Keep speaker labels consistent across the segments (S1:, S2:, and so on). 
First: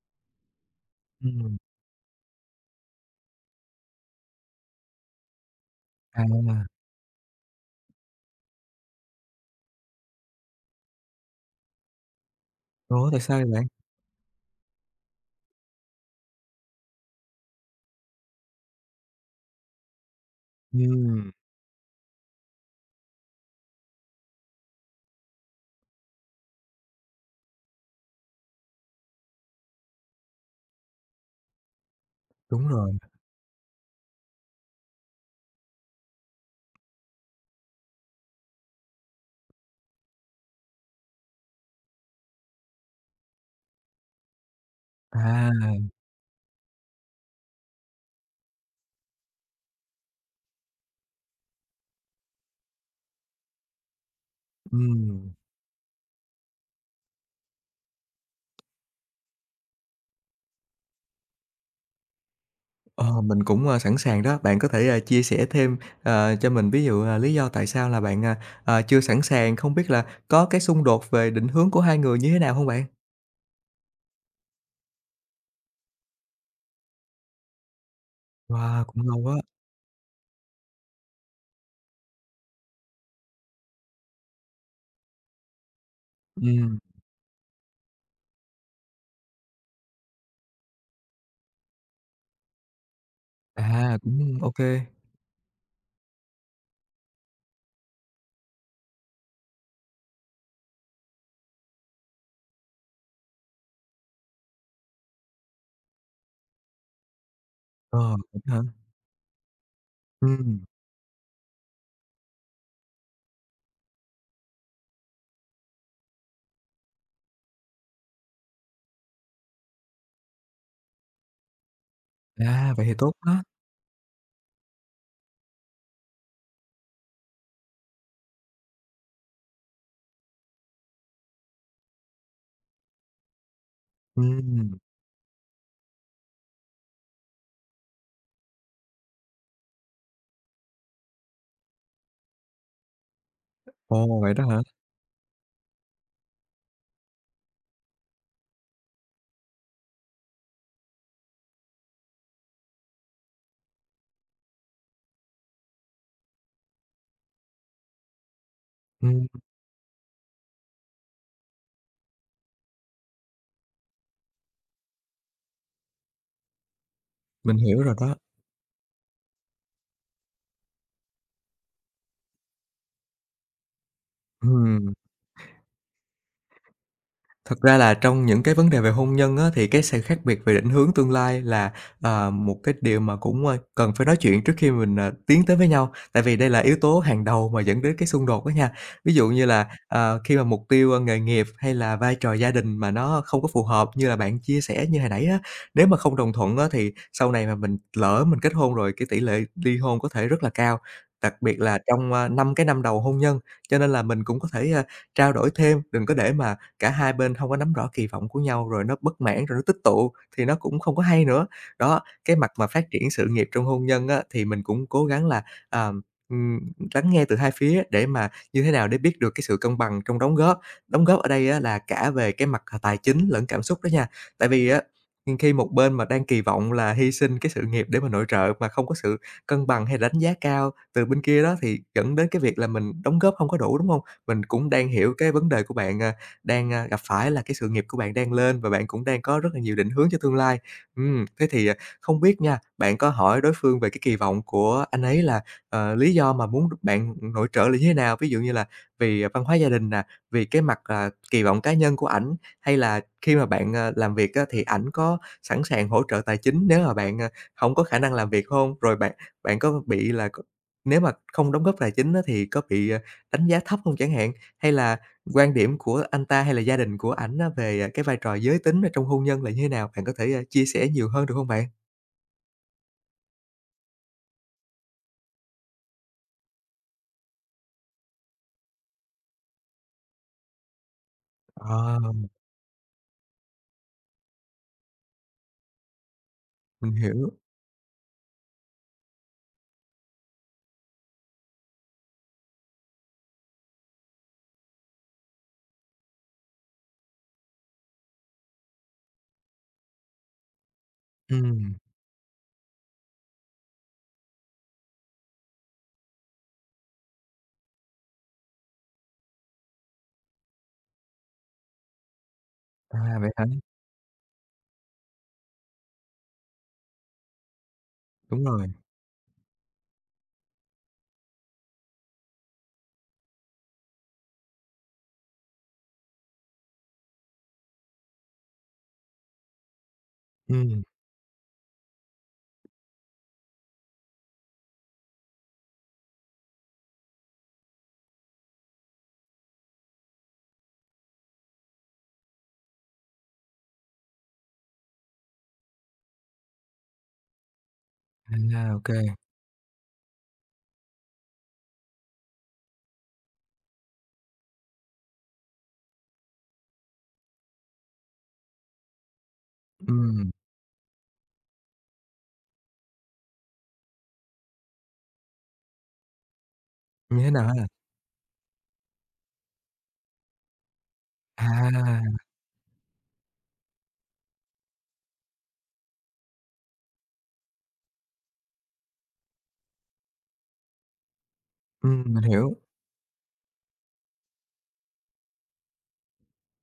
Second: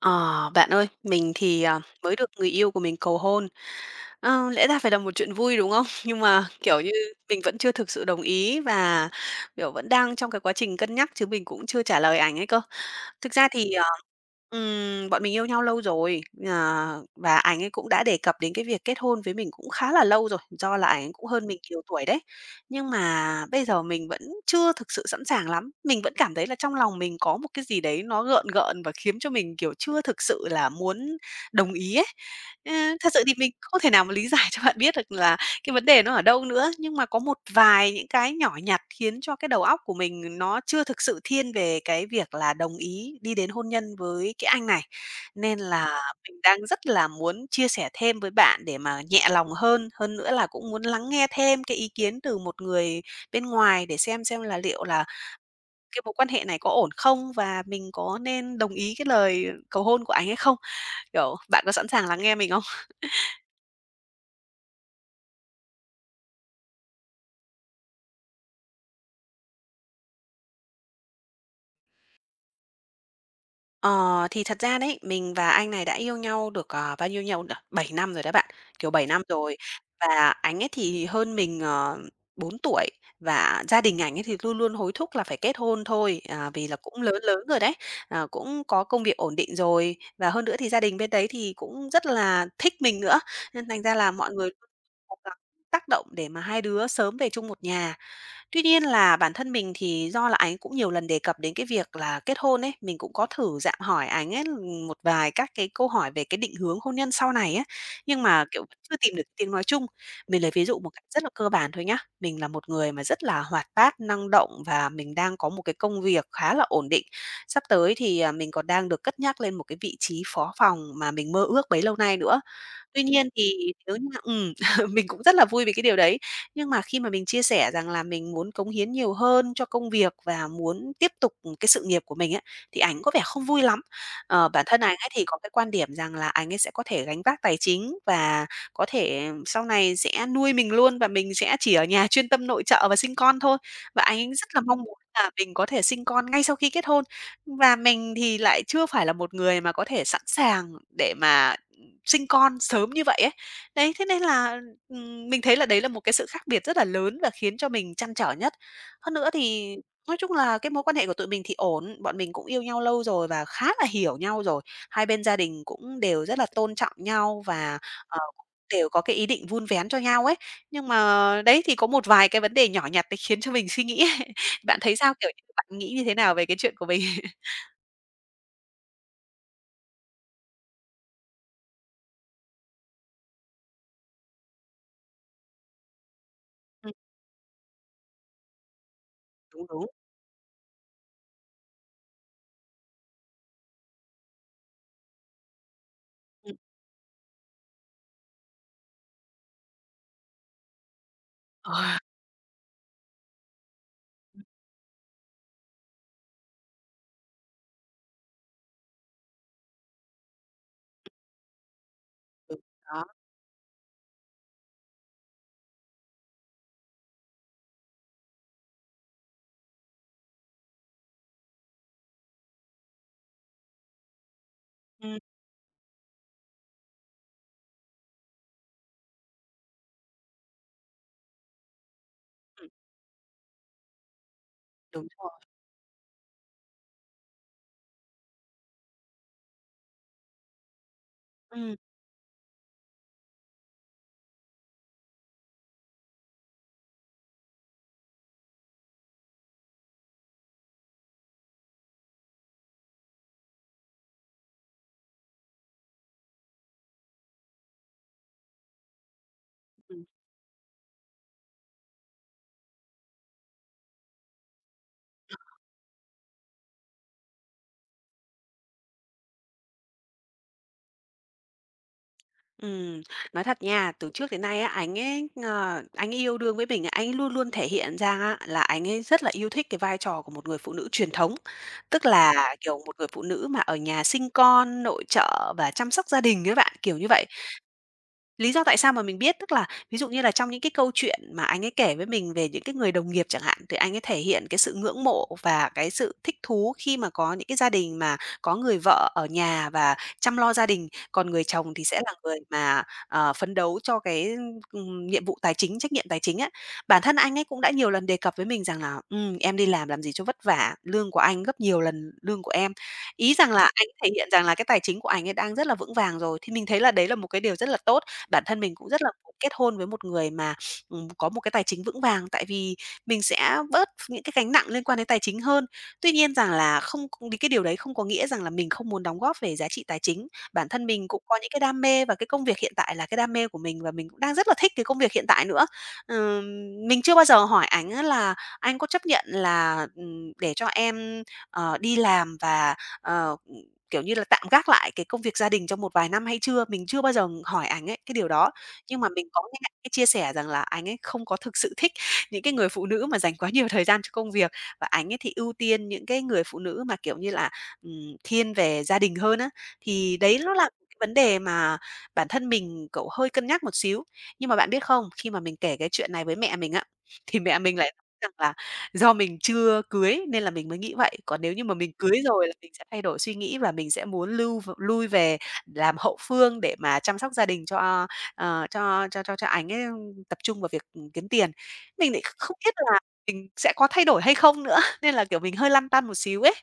S1: Ờ, bạn ơi, mình
S2: Ừm,
S1: thì, mới được người yêu của mình cầu hôn. Lẽ ra phải là một chuyện vui, đúng không? Nhưng
S2: à,
S1: mà, kiểu như, mình vẫn chưa thực sự đồng ý và, kiểu, vẫn đang trong cái quá trình cân nhắc chứ mình cũng chưa trả lời ảnh ấy cơ.
S2: ủa, tại
S1: Thực
S2: sao vậy
S1: ra
S2: bạn?
S1: thì, bọn mình yêu nhau lâu rồi, và ảnh ấy cũng đã đề cập đến cái việc kết hôn với mình cũng khá là lâu rồi, do là ảnh ấy cũng
S2: Ừm,
S1: hơn mình nhiều tuổi đấy. Nhưng mà bây giờ mình vẫn chưa thực sự sẵn sàng lắm. Mình vẫn cảm thấy là trong lòng mình có một cái gì đấy nó gợn gợn và khiến cho mình, kiểu, chưa thực sự là muốn đồng ý ấy.
S2: đúng
S1: Ơ,
S2: rồi,
S1: thật sự thì mình không thể nào mà lý giải cho bạn biết được là cái vấn đề nó ở đâu nữa, nhưng mà có một vài những cái nhỏ nhặt khiến cho cái đầu óc của mình nó chưa thực sự thiên về cái việc là đồng ý đi đến hôn nhân với cái anh này.
S2: à,
S1: Nên là mình đang rất là muốn chia sẻ thêm với bạn để mà nhẹ lòng hơn, hơn nữa là cũng muốn lắng nghe thêm cái ý kiến từ một người bên ngoài để xem là liệu là
S2: ừm,
S1: cái mối quan hệ này có ổn không và mình có nên đồng ý cái lời cầu hôn của anh hay không? Kiểu, bạn có sẵn sàng lắng nghe mình không?
S2: ờ, Mình cũng, sẵn sàng đó. Bạn có thể, chia sẻ thêm, cho mình ví dụ, lý do tại sao là bạn, chưa sẵn sàng, không biết là có cái xung đột về định hướng của hai người như thế nào hông bạn?
S1: Ờ, thì thật ra đấy, mình và anh này đã yêu nhau được, bao nhiêu nhau nhỉ? 7 năm rồi đó bạn,
S2: Wow,
S1: kiểu, 7
S2: cũng lâu
S1: năm
S2: quá.
S1: rồi. Và anh ấy thì hơn mình, 4 tuổi và gia đình ảnh ấy thì luôn luôn hối thúc là phải kết hôn thôi, vì là
S2: ừm,
S1: cũng lớn lớn rồi đấy, cũng có công việc ổn định rồi. Và hơn nữa thì gia đình bên đấy thì cũng rất là thích mình nữa, nên thành ra là
S2: Cũng
S1: mọi
S2: ô
S1: người
S2: kê.
S1: cố gắng tác động để mà hai đứa sớm về chung một nhà. Tuy nhiên là bản thân mình thì do là anh cũng nhiều lần đề cập đến cái việc là kết hôn ấy, mình cũng có thử dạm hỏi anh ấy một vài các cái câu hỏi về cái định hướng hôn nhân sau này á,
S2: ờ,
S1: nhưng
S2: Cũng
S1: mà,
S2: hả?
S1: kiểu, vẫn chưa tìm được tiếng nói chung. Mình lấy
S2: Ừm,
S1: ví dụ một cách rất là cơ bản thôi nhá, mình là một người mà rất là hoạt bát, năng động và mình đang có một cái công việc khá là ổn định. Sắp tới thì, mình còn đang được cất nhắc lên một cái vị trí phó phòng mà mình mơ ước bấy lâu nay nữa.
S2: Vậy thì
S1: Tuy
S2: tốt
S1: nhiên
S2: quá.
S1: thì nếu như mình cũng rất là vui vì cái điều đấy. Nhưng mà khi mà mình chia sẻ rằng là mình muốn cống hiến nhiều hơn cho công việc và muốn tiếp tục cái sự nghiệp của mình ấy, thì ảnh có vẻ không vui lắm. Bản
S2: ừm,
S1: thân ảnh ấy thì có cái quan điểm rằng là ảnh ấy sẽ có thể gánh vác tài chính và có thể sau này sẽ nuôi mình luôn và mình sẽ chỉ ở nhà chuyên tâm nội trợ và sinh con thôi. Và anh
S2: Ồ, vậy
S1: ấy
S2: đó
S1: rất
S2: hả?
S1: là mong muốn là mình có thể sinh con ngay sau khi kết hôn. Và mình thì lại chưa phải là một người mà có thể sẵn sàng để mà sinh con sớm như vậy ấy. Đấy, thế nên là, mình thấy là đấy là một cái sự khác biệt rất là lớn và khiến cho mình trăn trở nhất. Hơn
S2: Ừm,
S1: nữa thì nói chung là cái mối quan hệ của tụi mình thì ổn, bọn mình cũng yêu nhau lâu rồi và khá là hiểu nhau rồi. Hai bên gia đình cũng đều rất là tôn trọng nhau
S2: mình
S1: và,
S2: hiểu rồi đó.
S1: cũng đều có cái ý định vun vén cho nhau ấy. Nhưng mà đấy, thì có một vài cái vấn đề nhỏ nhặt đấy khiến cho mình suy nghĩ ấy. Bạn
S2: Ừm.
S1: thấy sao? Kiểu như, bạn nghĩ như thế nào về cái chuyện của mình?
S2: Thật ra là trong những cái vấn đề về hôn nhân á, thì cái sự khác biệt về định hướng tương lai là, một cái điều mà cũng, cần phải nói chuyện trước khi mình, tiến tới với nhau. Tại vì đây là yếu
S1: Ừm,
S2: tố hàng đầu mà dẫn đến cái xung đột đó nha. Ví dụ như là,
S1: đúng, đúng.
S2: khi mà mục tiêu, nghề nghiệp hay là vai trò gia đình mà nó không có phù hợp như là bạn chia sẻ như hồi nãy á, nếu mà không đồng thuận
S1: Ừm,
S2: á, thì sau này mà mình lỡ mình kết hôn rồi, cái tỷ lệ ly hôn có thể rất là cao, đặc biệt là
S1: ờ,
S2: trong, 5 cái năm đầu hôn nhân. Cho nên là mình cũng có thể, trao đổi thêm, đừng có để mà cả hai bên hông có nắm rõ kỳ vọng của nhau, rồi nó bất mãn, rồi nó tích tụ thì nó cũng không có hay nữa. Đó, cái mặt
S1: đúng,
S2: mà phát
S1: đó.
S2: triển sự nghiệp trong hôn nhân á, thì mình cũng cố gắng là, à, ừm, lắng nghe từ hai phía để mà như thế nào để biết được cái sự cân bằng trong đóng góp. Đóng góp ở đây á là cả về cái mặt, tài chính lẫn cảm xúc đó nha. Tại vì á,
S1: Ừm,
S2: khi một bên mà đang kỳ vọng là hy sinh cái sự nghiệp để mà nội trợ mà không có sự cân bằng hay đánh giá cao từ bên kia đó, thì dẫn đến cái việc là
S1: ừm,
S2: mình đóng góp hông có đủ, đúng hông? Mình cũng đang
S1: đúng
S2: hiểu cái
S1: rồi.
S2: vấn đề của bạn, đang, gặp phải là cái sự nghiệp của bạn đang lên và bạn cũng đang có rất là nhiều định hướng cho tương lai. Thế thì,
S1: Ừm.
S2: không biết nha, bạn có hỏi đối phương về cái kỳ vọng của anh ấy là, lý do mà muốn bạn nội trợ là như thế nào? Ví dụ như là vì à, văn hóa gia đình nè, vì cái mặt, kỳ vọng cá nhân của ảnh, hay là khi mà bạn, làm việc á thì ảnh có sẵn sàng hỗ trợ tài chính nếu mà bạn, hổng có khả năng làm việc không? Rồi bạn bạn có
S1: Ừm,
S2: bị là c nếu mà không đóng góp tài chính á thì có bị, đánh giá thấp không chẳng hạn? Hay là quan điểm của anh ta hay là gia đình của ảnh á về, cái vai trò giới tính ở trong hôn nhân là như thế nào? Bạn có thể, chia sẻ nhiều hơn được hông bạn?
S1: ừm, nói thật nha, từ trước đến nay á, anh ấy, anh ấy yêu đương với mình, anh ấy luôn luôn thể hiện ra á là anh ấy rất là yêu thích cái vai trò của một người phụ nữ truyền thống. Tức
S2: Ờ,
S1: là, kiểu, một người phụ nữ mà ở nhà sinh con, nội trợ và chăm sóc gia đình ấy bạn,
S2: mình
S1: kiểu như vậy.
S2: hiểu.
S1: Lý do tại sao mà mình biết, tức là ví dụ như là trong những cái câu chuyện mà anh ấy kể với mình về những cái người đồng nghiệp chẳng hạn, thì anh ấy thể hiện cái sự ngưỡng mộ và cái sự thích thú khi mà có những cái gia đình mà có người vợ ở nhà và chăm lo gia đình, còn người
S2: Ừm,
S1: chồng thì sẽ là người mà, phấn đấu cho cái nhiệm vụ tài chính, trách nhiệm tài chính á. Bản thân anh ấy cũng đã nhiều lần đề cập với mình rằng là em đi làm gì cho vất vả, lương của anh gấp nhiều lần lương của em."
S2: Vậy
S1: Ý
S2: hả?
S1: rằng là anh thể hiện rằng là cái tài chính của anh ấy đang rất là vững vàng rồi, thì mình thấy là đấy là một cái điều rất là tốt bản
S2: Đúng
S1: thân
S2: rồi.
S1: mình cũng rất là muốn kết hôn với một người mà, có một cái tài chính vững vàng, tại vì mình sẽ bớt những cái gánh nặng liên quan đến tài chính hơn. Tuy nhiên rằng là không c cái điều đấy không có nghĩa rằng là mình không muốn đóng góp về giá trị tài chính. Bản
S2: Ừm,
S1: thân mình cũng có những cái đam mê và cái công việc hiện tại là cái đam mê của mình và mình cũng đang rất là thích cái công việc hiện tại nữa. Ừm, mình chưa bao giờ hỏi anh á là "Anh có chấp nhận là, để cho em, đi làm và, ờ" kiểu như là, tạm gác lại cái công việc gia đình trong một vài năm hay chưa? Mình chưa bao giờ hỏi ảnh ấy cái điều đó,
S2: Ô
S1: nhưng mà
S2: kê.
S1: mình có nghe ảnh ấy chia sẻ rằng là anh ấy không có thực sự thích những cái người phụ nữ mà dành quá nhiều thời gian cho công việc, và anh ấy thì ưu tiên những cái người phụ nữ mà, kiểu như là, thiên về gia đình hơn á. Thì
S2: Ừm,
S1: đấy nó là cái vấn đề mà bản thân mình, cậu hơi cân nhắc một xíu. Nhưng mà bạn biết không, khi mà mình kể cái chuyện này với mẹ mình á,
S2: Như thế
S1: thì
S2: nào
S1: mẹ
S2: ha?
S1: mình lại nói rằng là do mình chưa cưới nên là mình mới nghĩ vậy, còn nếu như mà mình cưới
S2: À,
S1: rồi là mình sẽ thay đổi suy nghĩ và mình sẽ muốn lưu v lui về làm hậu phương để mà chăm sóc gia đình cho, cho ảnh ấy, tập trung vào việc, kiếm tiền. Mình
S2: mình
S1: lại kh
S2: hiểu.
S1: không biết là mình sẽ có thay đổi hay không nữa, nên là, kiểu, mình hơi lăn tăn một xíu ấy.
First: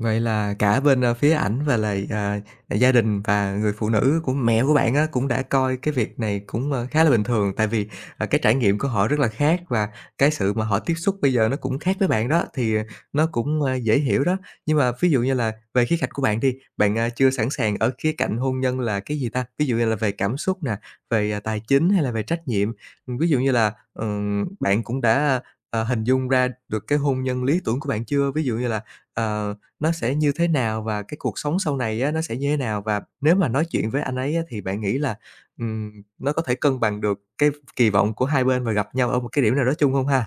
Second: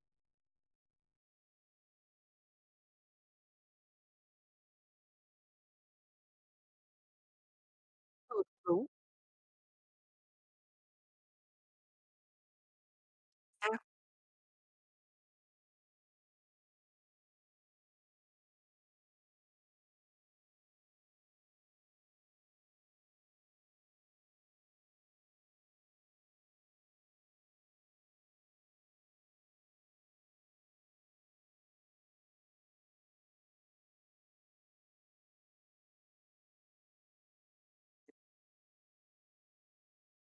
S2: Vậy là cả bên, phía ảnh và là à, gia đình và người phụ nữ của mẹ của bạn á, cũng đã coi cái việc này cũng, khá là bình thường, tại vì, cái
S1: Ừ,
S2: trải nghiệm
S1: đúng.
S2: của họ rất là khác và cái sự mà họ tiếp xúc bây giờ nó cũng khác với bạn đó, thì, nó cũng, dễ hiểu đó. Nhưng mà ví dụ như là về khía cạnh của bạn đi, bạn, chưa sẵn sàng ở khía cạnh hôn nhân là cái gì ta? Ví dụ như là về cảm xúc nè, về, tài chính hay là về trách nhiệm. Ví dụ như là, bạn cũng đã, hình dung ra được cái hôn nhân lý tưởng của bạn chưa? Ví dụ như là, ờ, nó sẽ như thế nào và cái cuộc sống sau này á, nó sẽ như thế nào? Và nếu mà nói chuyện với anh ấy á, thì bạn nghĩ là, nó có thể cân bằng được cái kỳ vọng của hai bên và gặp nhau ở một cái điểm nào đó chung không ha?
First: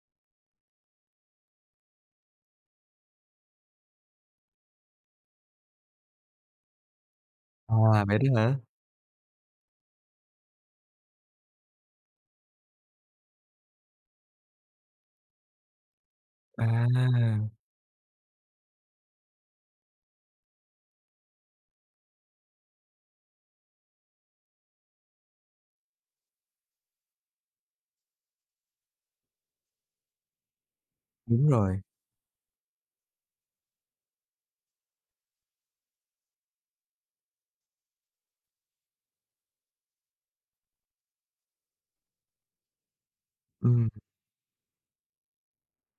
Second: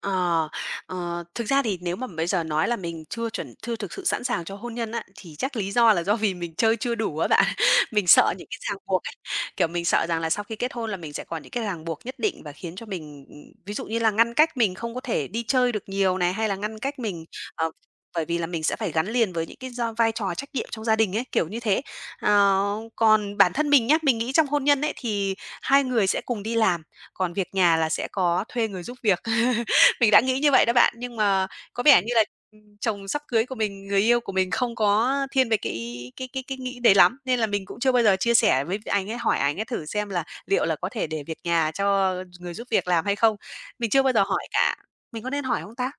S1: Ờ, thực ra thì nếu mà bây giờ nói là mình chưa chuẩn chưa thực sự sẵn sàng cho hôn nhân á, thì chắc lý do là do vì mình chơi chưa đủ á bạn.
S2: À,
S1: Mình
S2: Vậy
S1: sợ
S2: đó
S1: những
S2: hả?
S1: cái ràng buộc ấy, kiểu, mình sợ rằng là sau khi kết hôn là mình sẽ còn những cái ràng buộc nhất định và khiến cho mình, ví dụ như là ngăn cách mình không có thể đi chơi được nhiều này, hay là ngăn cách mình,
S2: À,
S1: ờ, bởi vì là mình sẽ phải gắn liền với những cái do vai trò trách nhiệm trong gia đình ấy, kiểu như thế. Ờ, còn bản thân mình nhá, mình nghĩ trong hôn nhân ấy thì hai người sẽ cùng đi làm, còn việc nhà là sẽ có thuê người giúp việc. Mình đã nghĩ như vậy đó bạn, nhưng mà
S2: đúng rồi,
S1: có vẻ như là, chồng sắp cưới của mình, người yêu của mình không có thiên về cái nghĩ đấy lắm, nên là mình cũng chưa bao giờ chia sẻ với anh ấy, hỏi anh ấy thử xem là liệu là có thể để việc nhà cho người giúp việc làm hay không.
S2: ừm.
S1: Mình chưa bao giờ hỏi cả, mình có nên hỏi không ta?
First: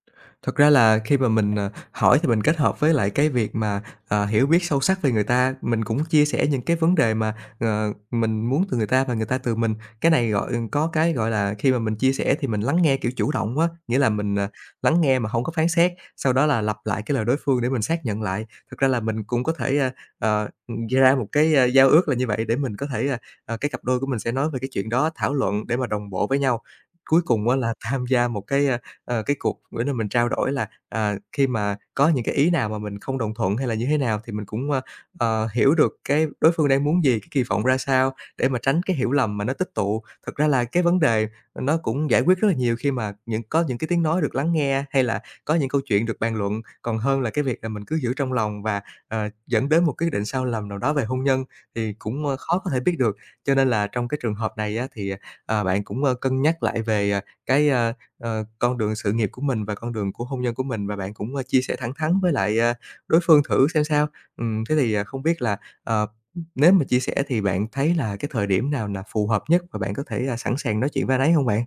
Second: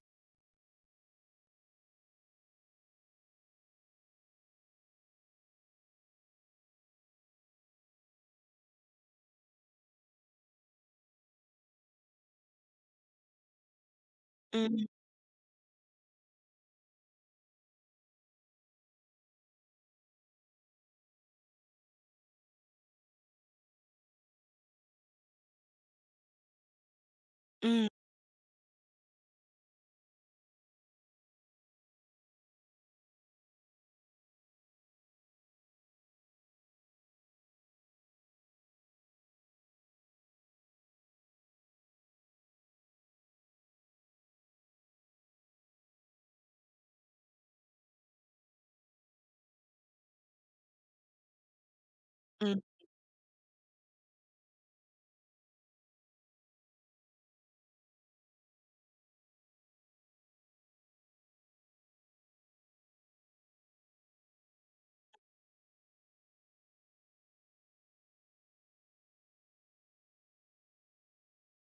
S2: Thật ra là khi mà mình, hỏi thì mình kết hợp với lại cái việc mà, hiểu biết sâu sắc về người ta, mình cũng chia sẻ những cái vấn đề mà, mình muốn từ người ta và người ta từ mình. Cái này gọi có cái, gọi là, khi mà mình chia sẻ thì mình lắng nghe, kiểu, chủ động quá nghĩa là mình,
S1: Ừm,
S2: lắng nghe mà không có phán xét, sau đó là lặp lại cái lời đối phương để mình xác nhận lại. Thực ra là mình cũng có thể, ờ, ra một cái, giao ước là như vậy để mình có thể, cái cặp đôi của mình sẽ nói về cái chuyện đó, thảo luận để mà đồng bộ với nhau. Cuối cùng á là
S1: ừm,
S2: tham gia một cái, cái cuộc bữa nào mình trao đổi là, khi mà có những cái ý nào mà mình không đồng thuận hay là như thế nào thì mình cũng, hiểu được cái đối phương đang muốn gì, cái kỳ vọng ra sao để mà tránh cái hiểu lầm mà nó tích tụ. Thực ra là cái vấn đề nó cũng giải quyết rất là nhiều khi mà những có những cái tiếng nói được lắng nghe, hay là có những câu chuyện được bàn luận, còn hơn là cái việc là mình cứ giữ trong lòng và, dẫn đến một quyết định sai lầm nào đó về hôn nhân thì cũng, khó
S1: ừm.
S2: có thể biết được. Cho nên là trong cái trường hợp này á thì, bạn cũng, cân nhắc lại về, cái, con đường sự nghiệp của mình và con đường của hôn nhân của mình và bạn cũng, chia sẻ thẳng thắn với lại, đối phương thử xem sao. Thế thì, không biết là, ờ, nếu mà chia sẻ thì bạn thấy là cái thời điểm nào là phù hợp nhất và bạn có thể, sẵn sàng nói chuyện với anh ấy không bạn?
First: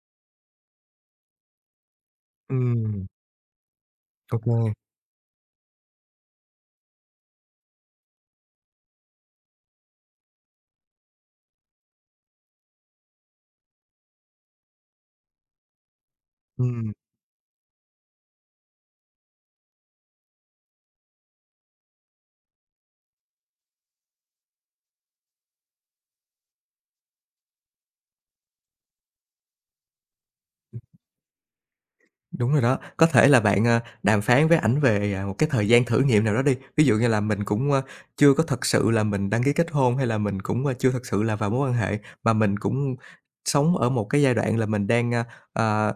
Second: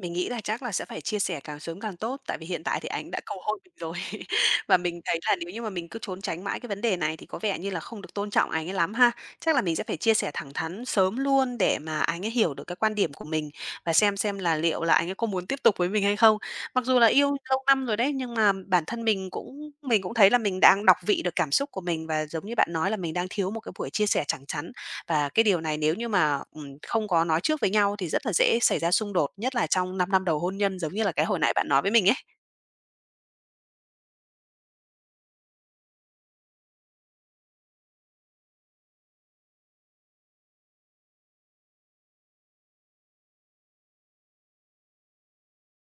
S1: Mình nghĩ là chắc là sẽ phải chia sẻ càng sớm càng tốt, tại vì hiện tại thì
S2: Ừm,
S1: ảnh đã cầu hôn mình rồi.
S2: ô
S1: Và mình thấy là nếu như mà mình cứ trốn tránh mãi cái vấn đề này thì có vẻ như là không được tôn trọng ảnh ấy lắm ha. Chắc là mình sẽ phải chia sẻ thẳng thắn sớm luôn để mà ảnh ấy hiểu được cái quan điểm của mình và xem là liệu là ảnh ấy có muốn tiếp tục với mình hay không. Mặc
S2: Ừm,
S1: dù là yêu lâu năm rồi đấy, nhưng mà bản thân mình cũng thấy là mình đang đọc vị được cảm xúc của mình và giống như bạn nói là mình đang thiếu một cái buổi chia sẻ thẳng thắn và cái điều này nếu như mà, không có nói trước với nhau thì rất là dễ xảy ra xung đột, nhất là trong 5 năm đầu hôn nhân giống như là cái hồi nãy bạn nói với mình ấy.
S2: Đúng rồi đó. Có thể là bạn, đàm phán với ảnh về, một cái thời gian thử nghiệm nào đó đi. Ví dụ như là mình cũng, chưa có thật sự là mình đăng ký kết hôn hay là mình cũng, chưa thật sự là vào mối quan hệ, mà mình cũng sống ở một cái giai đoạn là mình đang, à,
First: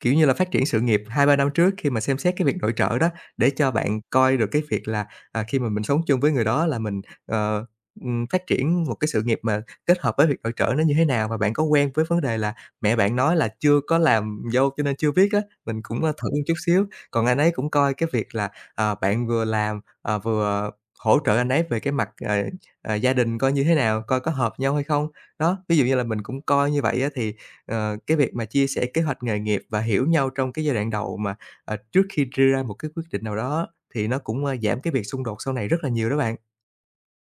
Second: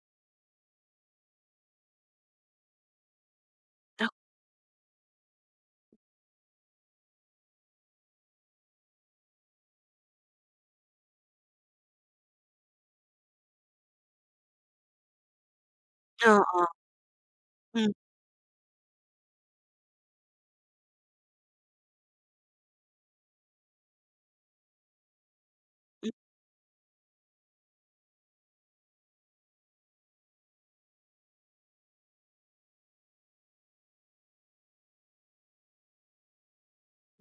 S2: kiểu như là, phát triển sự nghiệp hai ba năm trước khi mà xem xét cái việc nội trợ đó, để cho bạn
S1: Ờ.
S2: coi được cái việc là, khi mà mình sống chung với người đó là mình, phát triển một cái sự nghiệp mà kết hợp với việc nội trợ nó như thế nào. Và bạn có quen với vấn đề là mẹ bạn nói là chưa có làm dâu cho nên chưa biết á, mình cũng, thử
S1: Ờ,
S2: một chút
S1: ờ,
S2: xíu. Còn anh ấy cũng coi cái việc là, bạn vừa làm, vừa hỗ trợ anh ấy về cái mặt, gia đình coi như thế nào, coi có hợp nhau hay không. Đó, ví dụ như là mình cũng coi như vậy á thì ờ, cái việc mà chia sẻ kế hoạch nghề nghiệp và hiểu nhau trong cái giai đoạn đầu mà, trước khi đưa ra một cái quyết định nào đó thì nó cũng, giảm cái việc xung đột sau này rất là nhiều đó bạn.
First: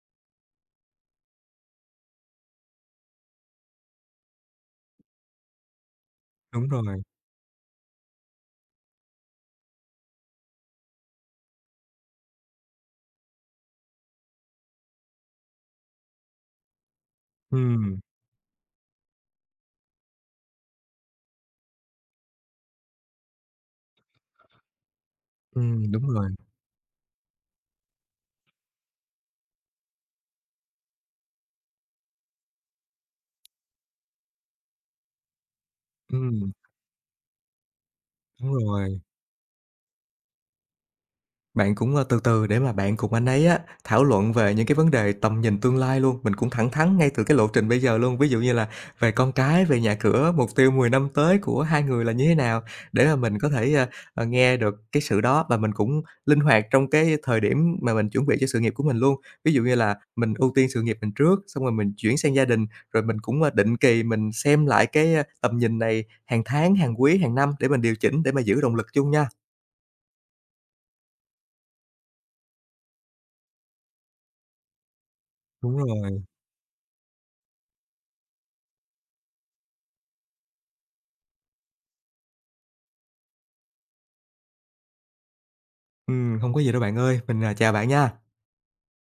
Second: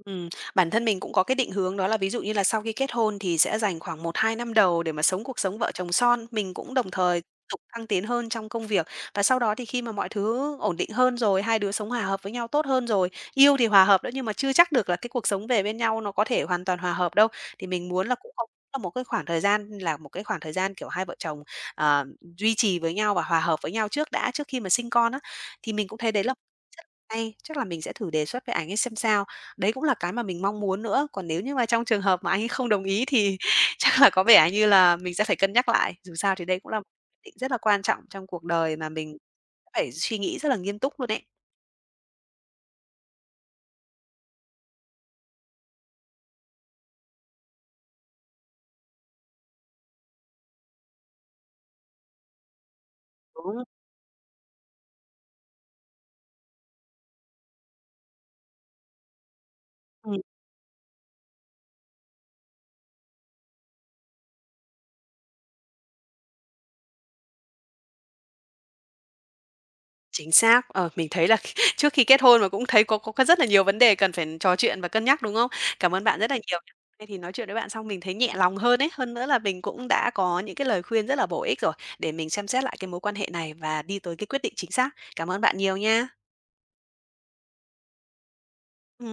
S1: ừm, bản thân mình cũng có cái định hướng đó là ví dụ như là sau khi kết hôn thì sẽ dành khoảng một hai năm đầu để mà sống cuộc sống vợ chồng son. Mình
S2: Đúng
S1: cũng đồng
S2: rồi.
S1: thời tục thăng tiến hơn trong công việc và sau đó thì khi mà mọi thứ ổn định hơn rồi, hai đứa sống hòa hợp với nhau tốt hơn rồi, yêu thì hòa hợp đó nhưng mà chưa chắc được là cái cuộc sống về bên nhau nó có thể hoàn toàn hòa hợp đâu. Thì mình
S2: Ừm,
S1: muốn là cũng có là một cái khoảng thời gian, kiểu, hai vợ chồng, ờ, duy trì với nhau và hòa hợp với nhau trước đã, trước khi mà sinh con á. Thì mình
S2: ừm,
S1: cũng
S2: đúng
S1: thấy đấy
S2: rồi,
S1: là rất hay, chắc là mình sẽ thử đề xuất với ảnh ấy xem sao. Đấy cũng là cái mà mình mong muốn nữa, còn nếu như mà trong trường hợp mà anh ấy không đồng ý thì chắc là có vẻ như là mình sẽ phải cân nhắc lại. Dù sao thì
S2: ừm,
S1: đây cũng là một quyết định rất là quan trọng trong cuộc
S2: đúng
S1: đời mà
S2: rồi.
S1: mình phải suy nghĩ rất là nghiêm túc luôn ấy.
S2: Bạn cũng, từ từ để mà bạn cùng anh ấy á, thảo luận về những cái vấn đề tầm nhìn tương lai luôn, mình cũng thẳng thắn ngay từ cái lộ trình bây giờ luôn. Ví dụ như là về con cái, về nhà cửa, mục tiêu 10 năm tới của hai người là như thế nào, để mà mình có
S1: Đúng,
S2: thể, nghe được cái sự đó và mình cũng linh hoạt trong cái thời điểm mà mình chuẩn bị cho sự nghiệp của mình luôn. Ví dụ như là
S1: ừm,
S2: mình ưu tiên sự nghiệp mình trước, xong rồi mình chuyển sang gia đình, rồi mình cũng, định kỳ mình xem lại cái, tầm nhìn này hàng tháng, hàng quý, hàng năm để mình điều chỉnh để mà giữ động lực chung nha.
S1: chính xác. Ờ, mình thấy là trước khi kết hôn mà cũng thấy có rất là nhiều vấn đề cần phải trò chuyện và cân nhắc, đúng không?
S2: Đúng
S1: Cảm ơn bạn
S2: rồi.
S1: rất là nhiều. Nay thì nói chuyện với bạn xong mình thấy nhẹ lòng hơn ấy, hơn nữa là mình cũng đã có những cái lời khuyên rất là bổ ích rồi để mình xem xét lại cái mối quan hệ này và đi tới cái quyết định chính xác. Cảm ơn bạn nhiều nha.
S2: Không có gì đâu bạn ơi, mình, chào bạn nha.
S1: Ừm.